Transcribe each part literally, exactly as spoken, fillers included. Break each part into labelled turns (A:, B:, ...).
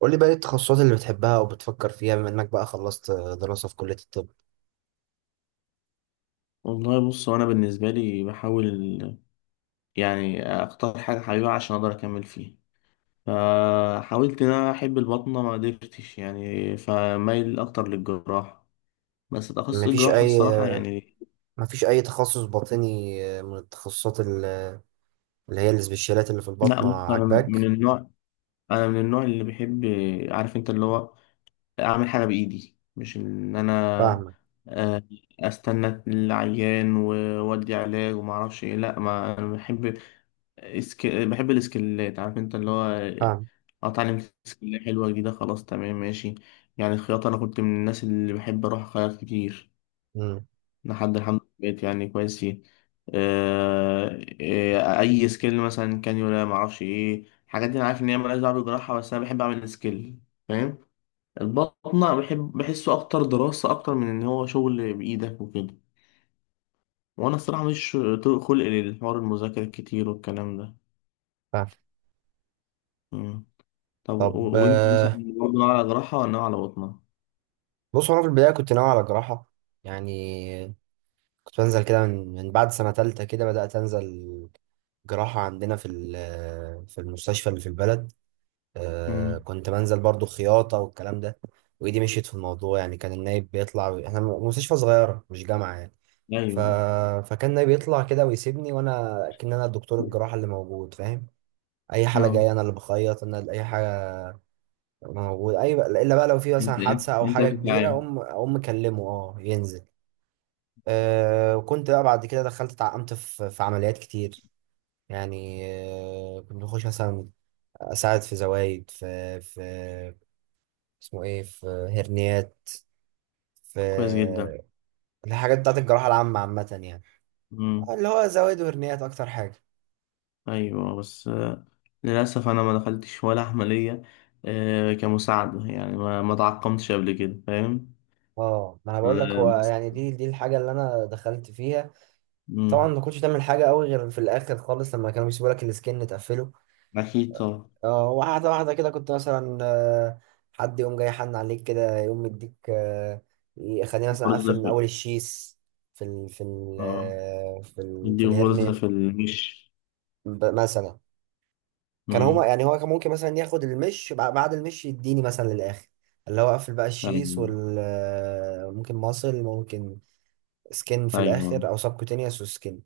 A: قول لي بقى ايه التخصصات اللي بتحبها او بتفكر فيها بما انك بقى خلصت دراسة في كلية الطب؟
B: والله بص هو انا بالنسبه لي بحاول يعني اختار حاجه حبيبه عشان اقدر اكمل فيها. فحاولت ان انا احب البطنه ما قدرتش يعني فمايل اكتر للجراحه. بس تخصص
A: مفيش
B: الجراحه
A: اي
B: الصراحه يعني.
A: مفيش اي تخصص باطني من التخصصات ال- اللي هي السبيشالات اللي في
B: لا
A: الباطنة
B: بص انا من
A: عاجباك؟
B: النوع انا من النوع اللي بيحب عارف انت اللي هو اعمل حاجه بايدي مش ان انا.
A: فاهمك.
B: آه، استنى العيان وودي علاج وما اعرفش ايه. لا ما انا بحب اسك... بحب الاسكلات عارف انت اللي هو آه،
A: فاهم.
B: اتعلم سكيل حلوه جديده خلاص تمام ماشي. يعني الخياطه انا كنت من الناس اللي بحب اروح اخيط كتير
A: امم.
B: لحد الحمد لله بقيت يعني كويس فيه. آه، آه، اي سكيل مثلا كانيولا ما اعرفش ايه الحاجات دي انا عارف ان هي مالهاش دعوه بالجراحه بس انا بحب اعمل سكيل فاهم. البطنة بحب بحسه أكتر دراسة أكتر من إن هو شغل بإيدك وكده. وأنا الصراحة مش طول خلق للحوار المذاكرة الكتير والكلام ده.
A: فاهم.
B: مم. طب
A: طب،
B: و- وأنت مثلا
A: آه،
B: برضه ناوي على جراحة ولا ناوي على بطنة؟
A: بص، هو انا في البداية كنت ناوي على جراحة. يعني كنت بنزل كده من من بعد سنة تالتة، كده بدأت انزل جراحة عندنا في ال- في المستشفى اللي في البلد. آه
B: مم.
A: كنت بنزل برضو خياطة والكلام ده. وإيدي مشيت في الموضوع، يعني كان النايب بيطلع، إحنا م- مستشفى صغيرة، مش جامعة يعني. ف...
B: أيوه
A: فكان النايب يطلع كده ويسيبني، وأنا كأن أنا الدكتور الجراحة اللي موجود، فاهم؟ أي حالة
B: أه
A: جاية، أنا اللي بخيط، أنا اللي أي حاجة موجود، أي بقى... إلا بقى لو في مثلا
B: أنت أنت
A: حادثة أو
B: أنت
A: حاجة كبيرة،
B: بتتعامل
A: أقوم أقوم مكلمه أه ينزل. آه وكنت بقى بعد كده دخلت اتعقمت في, في عمليات كتير يعني. آه كنت بخش مثلا اساعد في زوايد، في في اسمه ايه، في هرنيات، في
B: كويس جدا.
A: الحاجات بتاعت الجراحة العامة، عامة يعني.
B: مم.
A: اللي هو زوايد وهرنيات أكتر حاجة.
B: أيوه بس آه، للأسف أنا ما دخلتش ولا عملية. آه، كمساعدة يعني ما ما تعقمتش قبل كده فاهم؟
A: اه ما انا بقول لك،
B: آه،
A: هو يعني
B: بس-
A: دي دي الحاجه اللي انا دخلت فيها. طبعا
B: مم.
A: ما كنتش تعمل حاجه قوي غير في الاخر خالص، لما كانوا بيسيبوا لك السكن تقفله.
B: أكيد طبعا
A: اه واحده واحده كده كنت مثلا، آه، حد يقوم جاي حن عليك كده، يقوم مديك آه، يخليني مثلا اقفل
B: برزة
A: من اول الشيس في ال في ال
B: اه
A: آه، في ال في
B: بدي غرزة في
A: الهرنيه.
B: الوش.
A: ب- مثلا كان هما
B: امم
A: يعني، هو كان ممكن مثلا ياخد المش، بع- بعد المش يديني مثلا للاخر، اللي هو اقفل بقى الشيس،
B: أيوة
A: وال آه، ممكن ماسل، ممكن سكين في
B: أيوة
A: الاخر، او سبكوتينيوس وسكين.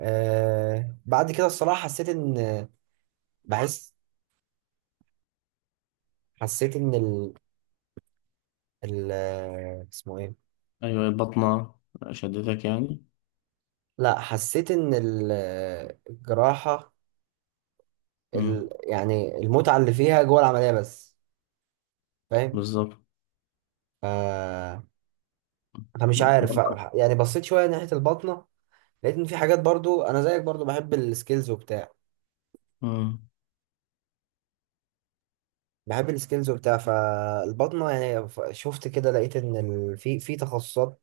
A: آه بعد كده الصراحه، حسيت ان بحس حسيت ان ال, ال... آه، اسمه ايه.
B: أيوة بطنة شدتك يعني.
A: لا، حسيت ان ال... الجراحه، ال...
B: امم
A: يعني المتعه اللي فيها جوه العمليه بس. فاهم.
B: بالظبط
A: آه. فمش عارف
B: بطنة.
A: يعني، بصيت شويه ناحيه البطنه، لقيت ان في حاجات، برضو انا زيك برضو، بحب السكيلز وبتاع
B: امم
A: بحب السكيلز وبتاع فالبطنه يعني، ف- شفت كده، لقيت ان ال- في في تخصصات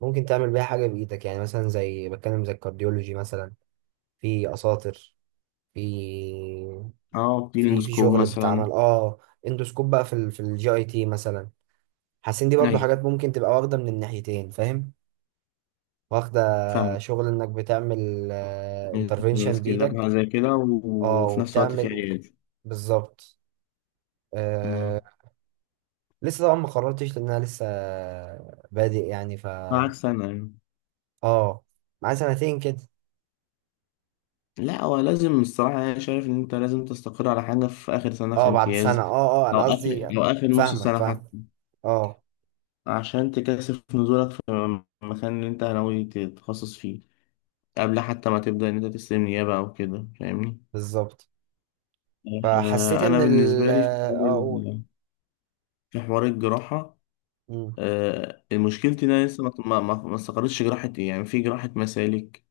A: ممكن تعمل بيها حاجه بايدك، يعني مثلا زي، بتكلم، زي الكارديولوجي مثلا، في اساطر، في
B: أه في
A: في في
B: الاندوسكوب
A: شغل بتعمل
B: مثلا.
A: اه اندوسكوب بقى في ال في الجي اي تي مثلا. حاسس ان دي برضو
B: أيوة
A: حاجات ممكن تبقى واخده من الناحيتين، فاهم؟ واخده
B: فاهم
A: شغل انك بتعمل انترفينشن
B: ماسكين
A: بايدك.
B: لابها زي كده و-
A: اه
B: وفي نفس الوقت في
A: وبتعمل.
B: علاج.
A: بالظبط.
B: امم
A: آه. لسه طبعا ما قررتش، لان انا لسه بادئ يعني، ف
B: معاك سنة يعني.
A: اه معايا سنتين كده.
B: لا هو لازم الصراحة يعني أنا شايف إن أنت لازم تستقر على حاجة في آخر سنة في
A: اه، بعد سنة
B: امتياز
A: اه اه
B: أو
A: انا
B: آخر
A: قصدي.
B: أو آخر نص
A: فاهمك،
B: سنة
A: فاهمك.
B: حتى
A: اه
B: عشان تكثف نزولك في المكان اللي أنت ناوي تتخصص فيه. قبل حتى ما تبدأ إن أنت تستلم نيابة أو كده فاهمني.
A: بالظبط، فحسيت
B: آه،
A: ان
B: أنا
A: ال
B: بالنسبة لي في حوار
A: اه اقول.
B: ال- في حوار الجراحة.
A: مم.
B: آه، مشكلتي إن أنا لسه ما ما ما ما استقرتش جراحة إيه يعني. في جراحة مسالك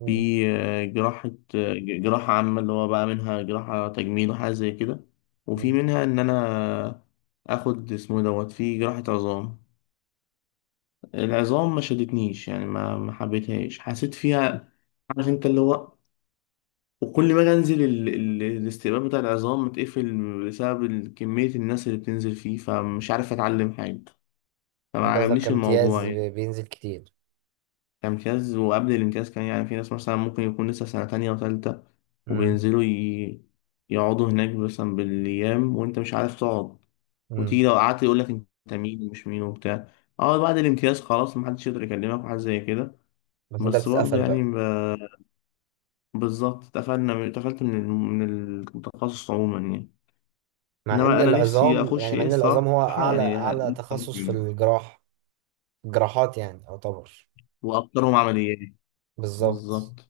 A: مم.
B: في آه، جراحة آه، ج- جراحة عامة اللي هو بقى منها جراحة تجميل وحاجة زي كده. وفي
A: مم.
B: منها إن أنا آخد اسمه دوت في جراحة عظام. العظام ما شدتنيش يعني ما ما حبيتهاش حسيت فيها عارف أنت اللي هو. وكل ما اجي انزل ال... ال... الاستقبال بتاع العظام متقفل بسبب ال- كمية الناس اللي بتنزل فيه فمش عارف اتعلم حاجة. فما
A: انت قصدك
B: عجبنيش الموضوع
A: كامتياز
B: يعني.
A: بينزل كتير؟
B: امتياز وقبل الامتياز كان يعني في ناس مثلا ممكن يكون لسه سنة تانية وتالتة
A: مم.
B: وبينزلوا ي... يقعدوا هناك مثلا بالأيام وأنت مش عارف تقعد.
A: مم.
B: وتيجي لو قعدت يقول لك أنت مين ومش مين وبتاع. أه بعد الامتياز خلاص محدش يقدر يكلمك وحاجة زي كده.
A: بس انت
B: بس برضه
A: بتتقفل
B: يعني
A: بقى.
B: ب- بالظبط اتقفلنا اتقفلت من الم- من التخصص عموما يعني.
A: مع ان
B: انما انا نفسي
A: العظام
B: اخش
A: يعني مع
B: ايه
A: ان
B: الصراحه
A: العظام، هو اعلى
B: يعني ه-
A: اعلى تخصص في الجراح، الجراحات يعني يعتبر.
B: واكثرهم عمليات
A: بالظبط.
B: بالظبط.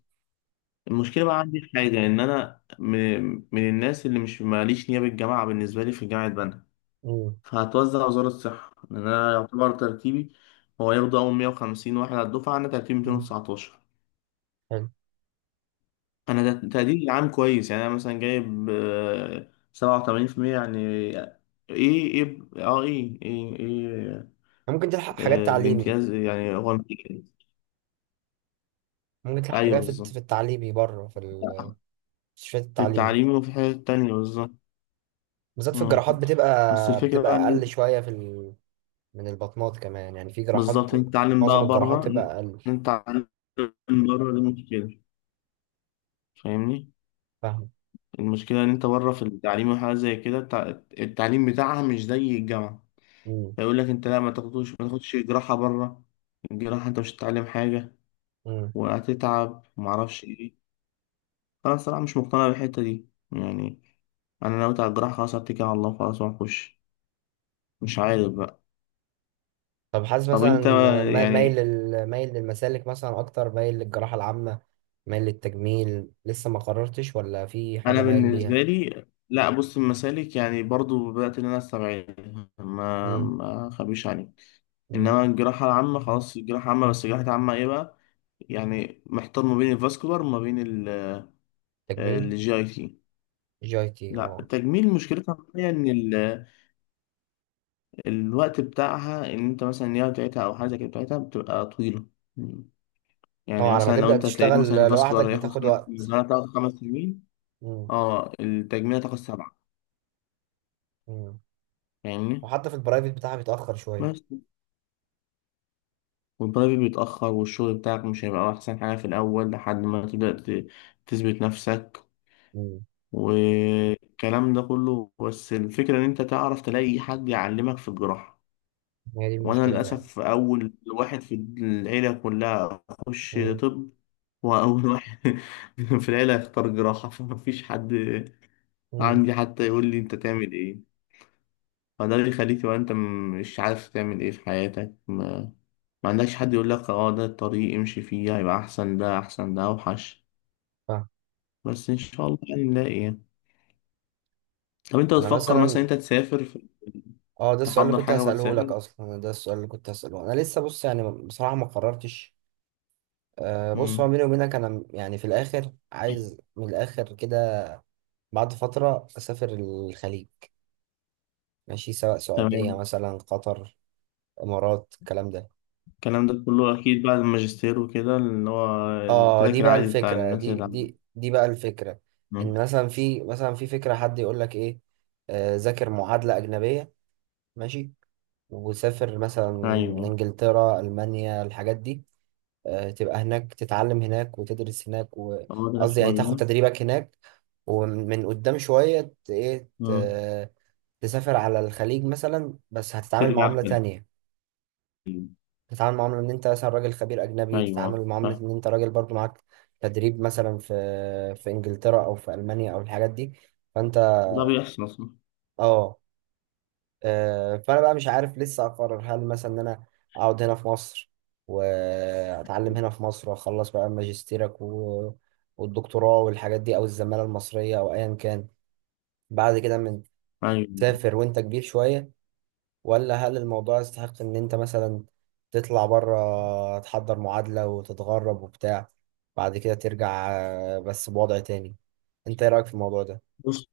B: المشكله بقى عندي في حاجه ان انا من, من الناس اللي مش ماليش نيابه. الجامعه بالنسبه لي في جامعه بنها
A: مم.
B: فهتوزع وزاره الصحه لان انا يعتبر ترتيبي هو ياخدوا اول مية وخمسين واحد على الدفعه انا ترتيبي
A: مم.
B: مئتين وتسعة عشر.
A: حلو.
B: انا ده- تقديري العام كويس يعني انا مثلا جايب آه، سبعة وثمانين في المية يعني ايه ايه اه ايه ايه, إيه.
A: ممكن تلحق حاجات
B: آه،
A: تعليمي،
B: الامتياز يعني هو امتياز
A: ممكن يطلع
B: ايوه
A: حاجات في في
B: بالظبط.
A: التعليمي بره، في المستشفيات
B: في
A: التعليمي،
B: التعليم وفي حاجات تانية بالظبط.
A: بالذات في
B: مم.
A: الجراحات،
B: بس
A: بتبقى
B: الفكرة بقى
A: بتبقى
B: إن
A: أقل شوية في ال... من البطنات كمان، يعني في جراحات،
B: بالظبط إن تتعلم
A: معظم
B: بقى
A: الجراحات
B: بره. إن
A: تبقى أقل.
B: إن تتعلم بره دي مشكلة فاهمني؟
A: فاهم.
B: المشكلة إن أنت بره في التعليم وحاجة زي كده التع- التعليم بتاعها مش زي الجامعة.
A: مم.
B: فيقول لك أنت لا ما تاخدوش ما تاخدش جراحة بره. الجراحة أنت مش هتتعلم حاجة
A: مم.
B: وهتتعب ومعرفش إيه. أنا الصراحة مش مقتنع بالحتة دي يعني. أنا ناوي على الجراحة خلاص هتكل على الله خلاص وهخش مش عارف بقى.
A: طب، حاسس
B: طب
A: مثلا،
B: أنت
A: ما- مايل
B: يعني
A: لل... مايل للمسالك مثلا، أكتر مايل للجراحة العامة، مايل للتجميل؟ لسه ما قررتش، ولا في حاجة
B: انا
A: مايل ليها؟
B: بالنسبه لي لا بص المسالك يعني برضو بدات ان انا استبعدها ما
A: مم.
B: ما اخبيش عليك.
A: مم.
B: انما الجراحه العامه خلاص الجراحه العامه بس الجراحه العامه ايه بقى. يعني محتار ما بين الفاسكولار وما بين
A: تجميل.
B: الجي اي تي.
A: جايتي،
B: لا
A: اه.
B: التجميل مشكلتها هي ان ال- الوقت بتاعها ان انت مثلا النيابه بتاعتها او حاجه زي كده بتاعتها بتبقى طويله. يعني
A: اه على ما
B: مثلا لو
A: تبدأ
B: انت هتلاقيت مثلا
A: تشتغل لوحدك
B: الفاسكولار هياخد
A: بتاخد
B: خمس
A: وقت.
B: الزمالة بتاخد خمس سنين.
A: مم.
B: اه التجميل هتاخد سبعه
A: مم.
B: فاهمني.
A: وحتى في البرايفت بتاعها بيتأخر شوية.
B: بس والبرايفت بيتأخر والشغل بتاعك مش هيبقى أحسن حاجة في الأول لحد ما تبدأ ت- تثبت نفسك
A: مم.
B: والكلام ده كله. بس الفكرة إن أنت تعرف تلاقي حد يعلمك في الجراحة.
A: هي دي
B: وأنا
A: المشكلة فعلا.
B: للأسف أول واحد في العيلة كلها أخش
A: مم.
B: طب. وأول واحد في العيلة أختار جراحة فمفيش حد
A: مم.
B: عندي حتى يقول لي أنت تعمل إيه. فده اللي يخليك تبقى أنت مش عارف تعمل إيه في حياتك. ما عندكش حد يقول لك اه ده الطريق امشي فيه هيبقى احسن ده احسن ده اوحش.
A: فاهم.
B: بس ان شاء الله يعني نلاقي يعني. طب انت
A: أنا
B: بتفكر مثلا
A: مثلا،
B: انت تسافر في-
A: اه ده السؤال اللي
B: تحضر
A: كنت
B: حاجة
A: هسأله لك
B: وتسافر.
A: أصلا أنا ده السؤال اللي كنت هسأله. أنا لسه، بص يعني بصراحة ما قررتش. آه بص، هو
B: امم
A: بيني وبينك، أنا م- يعني في الآخر عايز، من الآخر كده، بعد فترة أسافر الخليج، ماشي، سواء سعودية
B: تمام
A: مثلا، قطر، إمارات، الكلام ده.
B: الكلام ده كله اكيد بعد الماجستير وكده اللي هو
A: اه دي
B: التراك
A: بقى
B: العادي بتاع
A: الفكرة،
B: الناس
A: دي
B: اللي عم-
A: دي دي بقى الفكرة،
B: مم.
A: إن مثلا، في مثلا في فكرة، حد يقول لك إيه، آه ذاكر معادلة أجنبية، ماشي، وسافر مثلا،
B: ايوه
A: انجلترا، المانيا، الحاجات دي، آه، تبقى هناك، تتعلم هناك، وتدرس هناك،
B: تقعد لك
A: وقصدي يعني تاخد
B: شوية
A: تدريبك هناك، ومن قدام شوية، ت- ايه
B: مم.
A: ت- تسافر على الخليج مثلا، بس هتتعامل
B: ترجع
A: معاملة
B: حلو
A: تانية، تتعامل معاملة ان انت مثلا راجل خبير اجنبي،
B: ايوه
A: تتعامل معاملة
B: فاهم.
A: ان انت راجل برضو معاك تدريب، مثلا في في انجلترا او في المانيا او الحاجات دي، فانت.
B: وده بيحصل اصلا
A: اه آه، فانا بقى مش عارف لسه اقرر، هل مثلا ان انا اقعد هنا في مصر، واتعلم هنا في مصر، واخلص بقى ماجستيرك و... والدكتوراه والحاجات دي، او الزماله المصريه او ايا كان، بعد كده من
B: ايوه
A: تسافر وانت كبير شويه، ولا هل الموضوع يستحق ان انت مثلا تطلع بره، تحضر معادله وتتغرب وبتاع، بعد كده ترجع، آه، بس بوضع تاني. انت ايه رايك في الموضوع ده؟
B: بص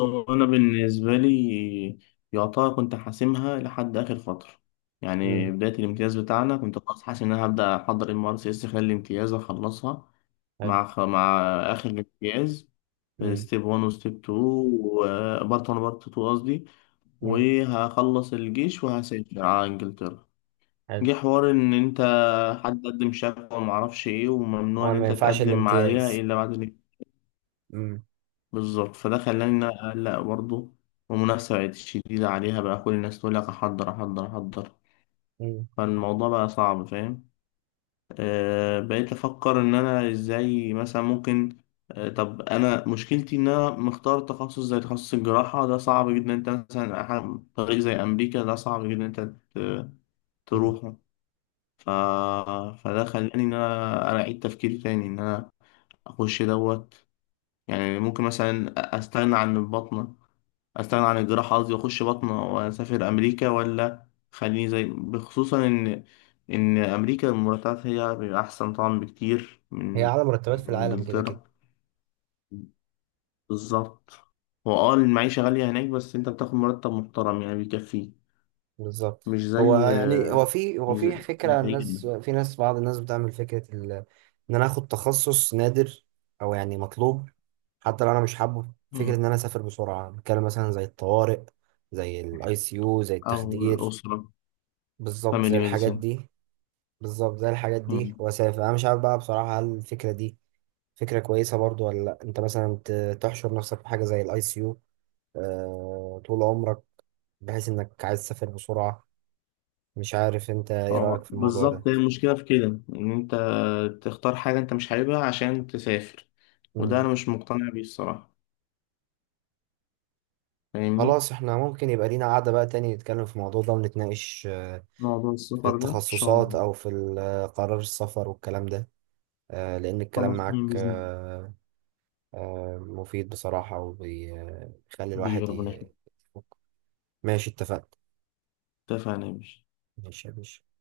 B: هو انا بالنسبه لي يعتبر كنت حاسمها لحد اخر فتره. يعني
A: امم
B: بدايه الامتياز بتاعنا كنت خلاص حاسس ان انا هبدا احضر ام ار سي اس خلال الامتياز واخلصها.
A: حلو.
B: مع خ... مع اخر الامتياز
A: امم
B: ستيب واحد وستيب اتنين وبارت واحد وبارت اتنين قصدي. وهخلص الجيش وهسافر على انجلترا.
A: حلو.
B: جه حوار ان انت حد قدم شكوى ومعرفش ايه وممنوع
A: هو
B: ان
A: ما
B: انت
A: ينفعش
B: تقدم عليها
A: الامتياز؟
B: الا بعد
A: امم.
B: بالظبط. فده خلاني اقلق برضه والمنافسه بقت شديده عليها بقى كل الناس تقول لك احضر احضر احضر. فالموضوع بقى صعب فاهم. أه بقيت افكر ان انا ازاي مثلا ممكن. أه طب انا مشكلتي ان انا مختار تخصص زي تخصص الجراحه ده صعب جدا انت مثلا أح- طريق زي امريكا ده صعب جدا انت ت-
A: مم.
B: تروحه. ف... فده خلاني ان انا انا اعيد تفكيري تاني ان انا اخش دوت. يعني ممكن مثلا استغنى عن البطنه. استغنى عن الجراحة قصدي واخش بطنة واسافر امريكا ولا. خليني زي بخصوصا ان ان امريكا المرتبات هي بيبقى احسن طبعا بكتير
A: هي
B: من
A: أعلى مرتبات
B: من
A: في العالم كده كده.
B: انجلترا بالظبط. هو اه المعيشة غالية هناك بس انت بتاخد مرتب محترم يعني بيكفيك.
A: بالظبط.
B: مش
A: هو
B: زي
A: يعني، هو في هو
B: مش
A: في
B: زي مش
A: فكرة
B: زينا.
A: الناس، في ناس بعض الناس بتعمل فكرة ال... إن أنا آخد تخصص نادر، أو يعني مطلوب. حتى لو أنا مش حابه فكرة إن
B: مم.
A: أنا أسافر بسرعة، بتكلم مثلا زي الطوارئ، زي الأي سي يو، زي
B: او
A: التخدير.
B: الاسرة
A: بالظبط، زي
B: فاميلي
A: الحاجات
B: ميديسين.
A: دي. بالظبط، زي الحاجات دي وأسافر. أنا مش عارف بقى بصراحة، هل الفكرة دي فكرة كويسة برضو، ولا لأ. أنت مثلا ت- تحشر نفسك في حاجة زي الأي سي يو، آه، طول عمرك، بحيث انك عايز تسافر بسرعة. مش عارف، انت ايه رأيك
B: اه
A: في الموضوع ده؟
B: بالظبط هي المشكلة في كده ان انت تختار حاجة انت مش حاببها عشان تسافر. وده
A: مم.
B: انا مش مقتنع بيه الصراحة فاهمني.
A: خلاص، احنا ممكن يبقى لينا قعدة بقى تاني، نتكلم في الموضوع ده ونتناقش آه،
B: موضوع
A: في
B: السفر ده إن شاء
A: التخصصات،
B: الله
A: او في ال- آه، قرار السفر والكلام ده، آه، لان الكلام
B: خلاص بإذن
A: معاك،
B: الله
A: آه، آه، مفيد بصراحة، وبيخلي
B: حبيبي
A: الواحد
B: ربنا يخليك
A: ي- ماشي، اتفقنا.
B: اتفقنا يا باشا.
A: ماشي يا باشا.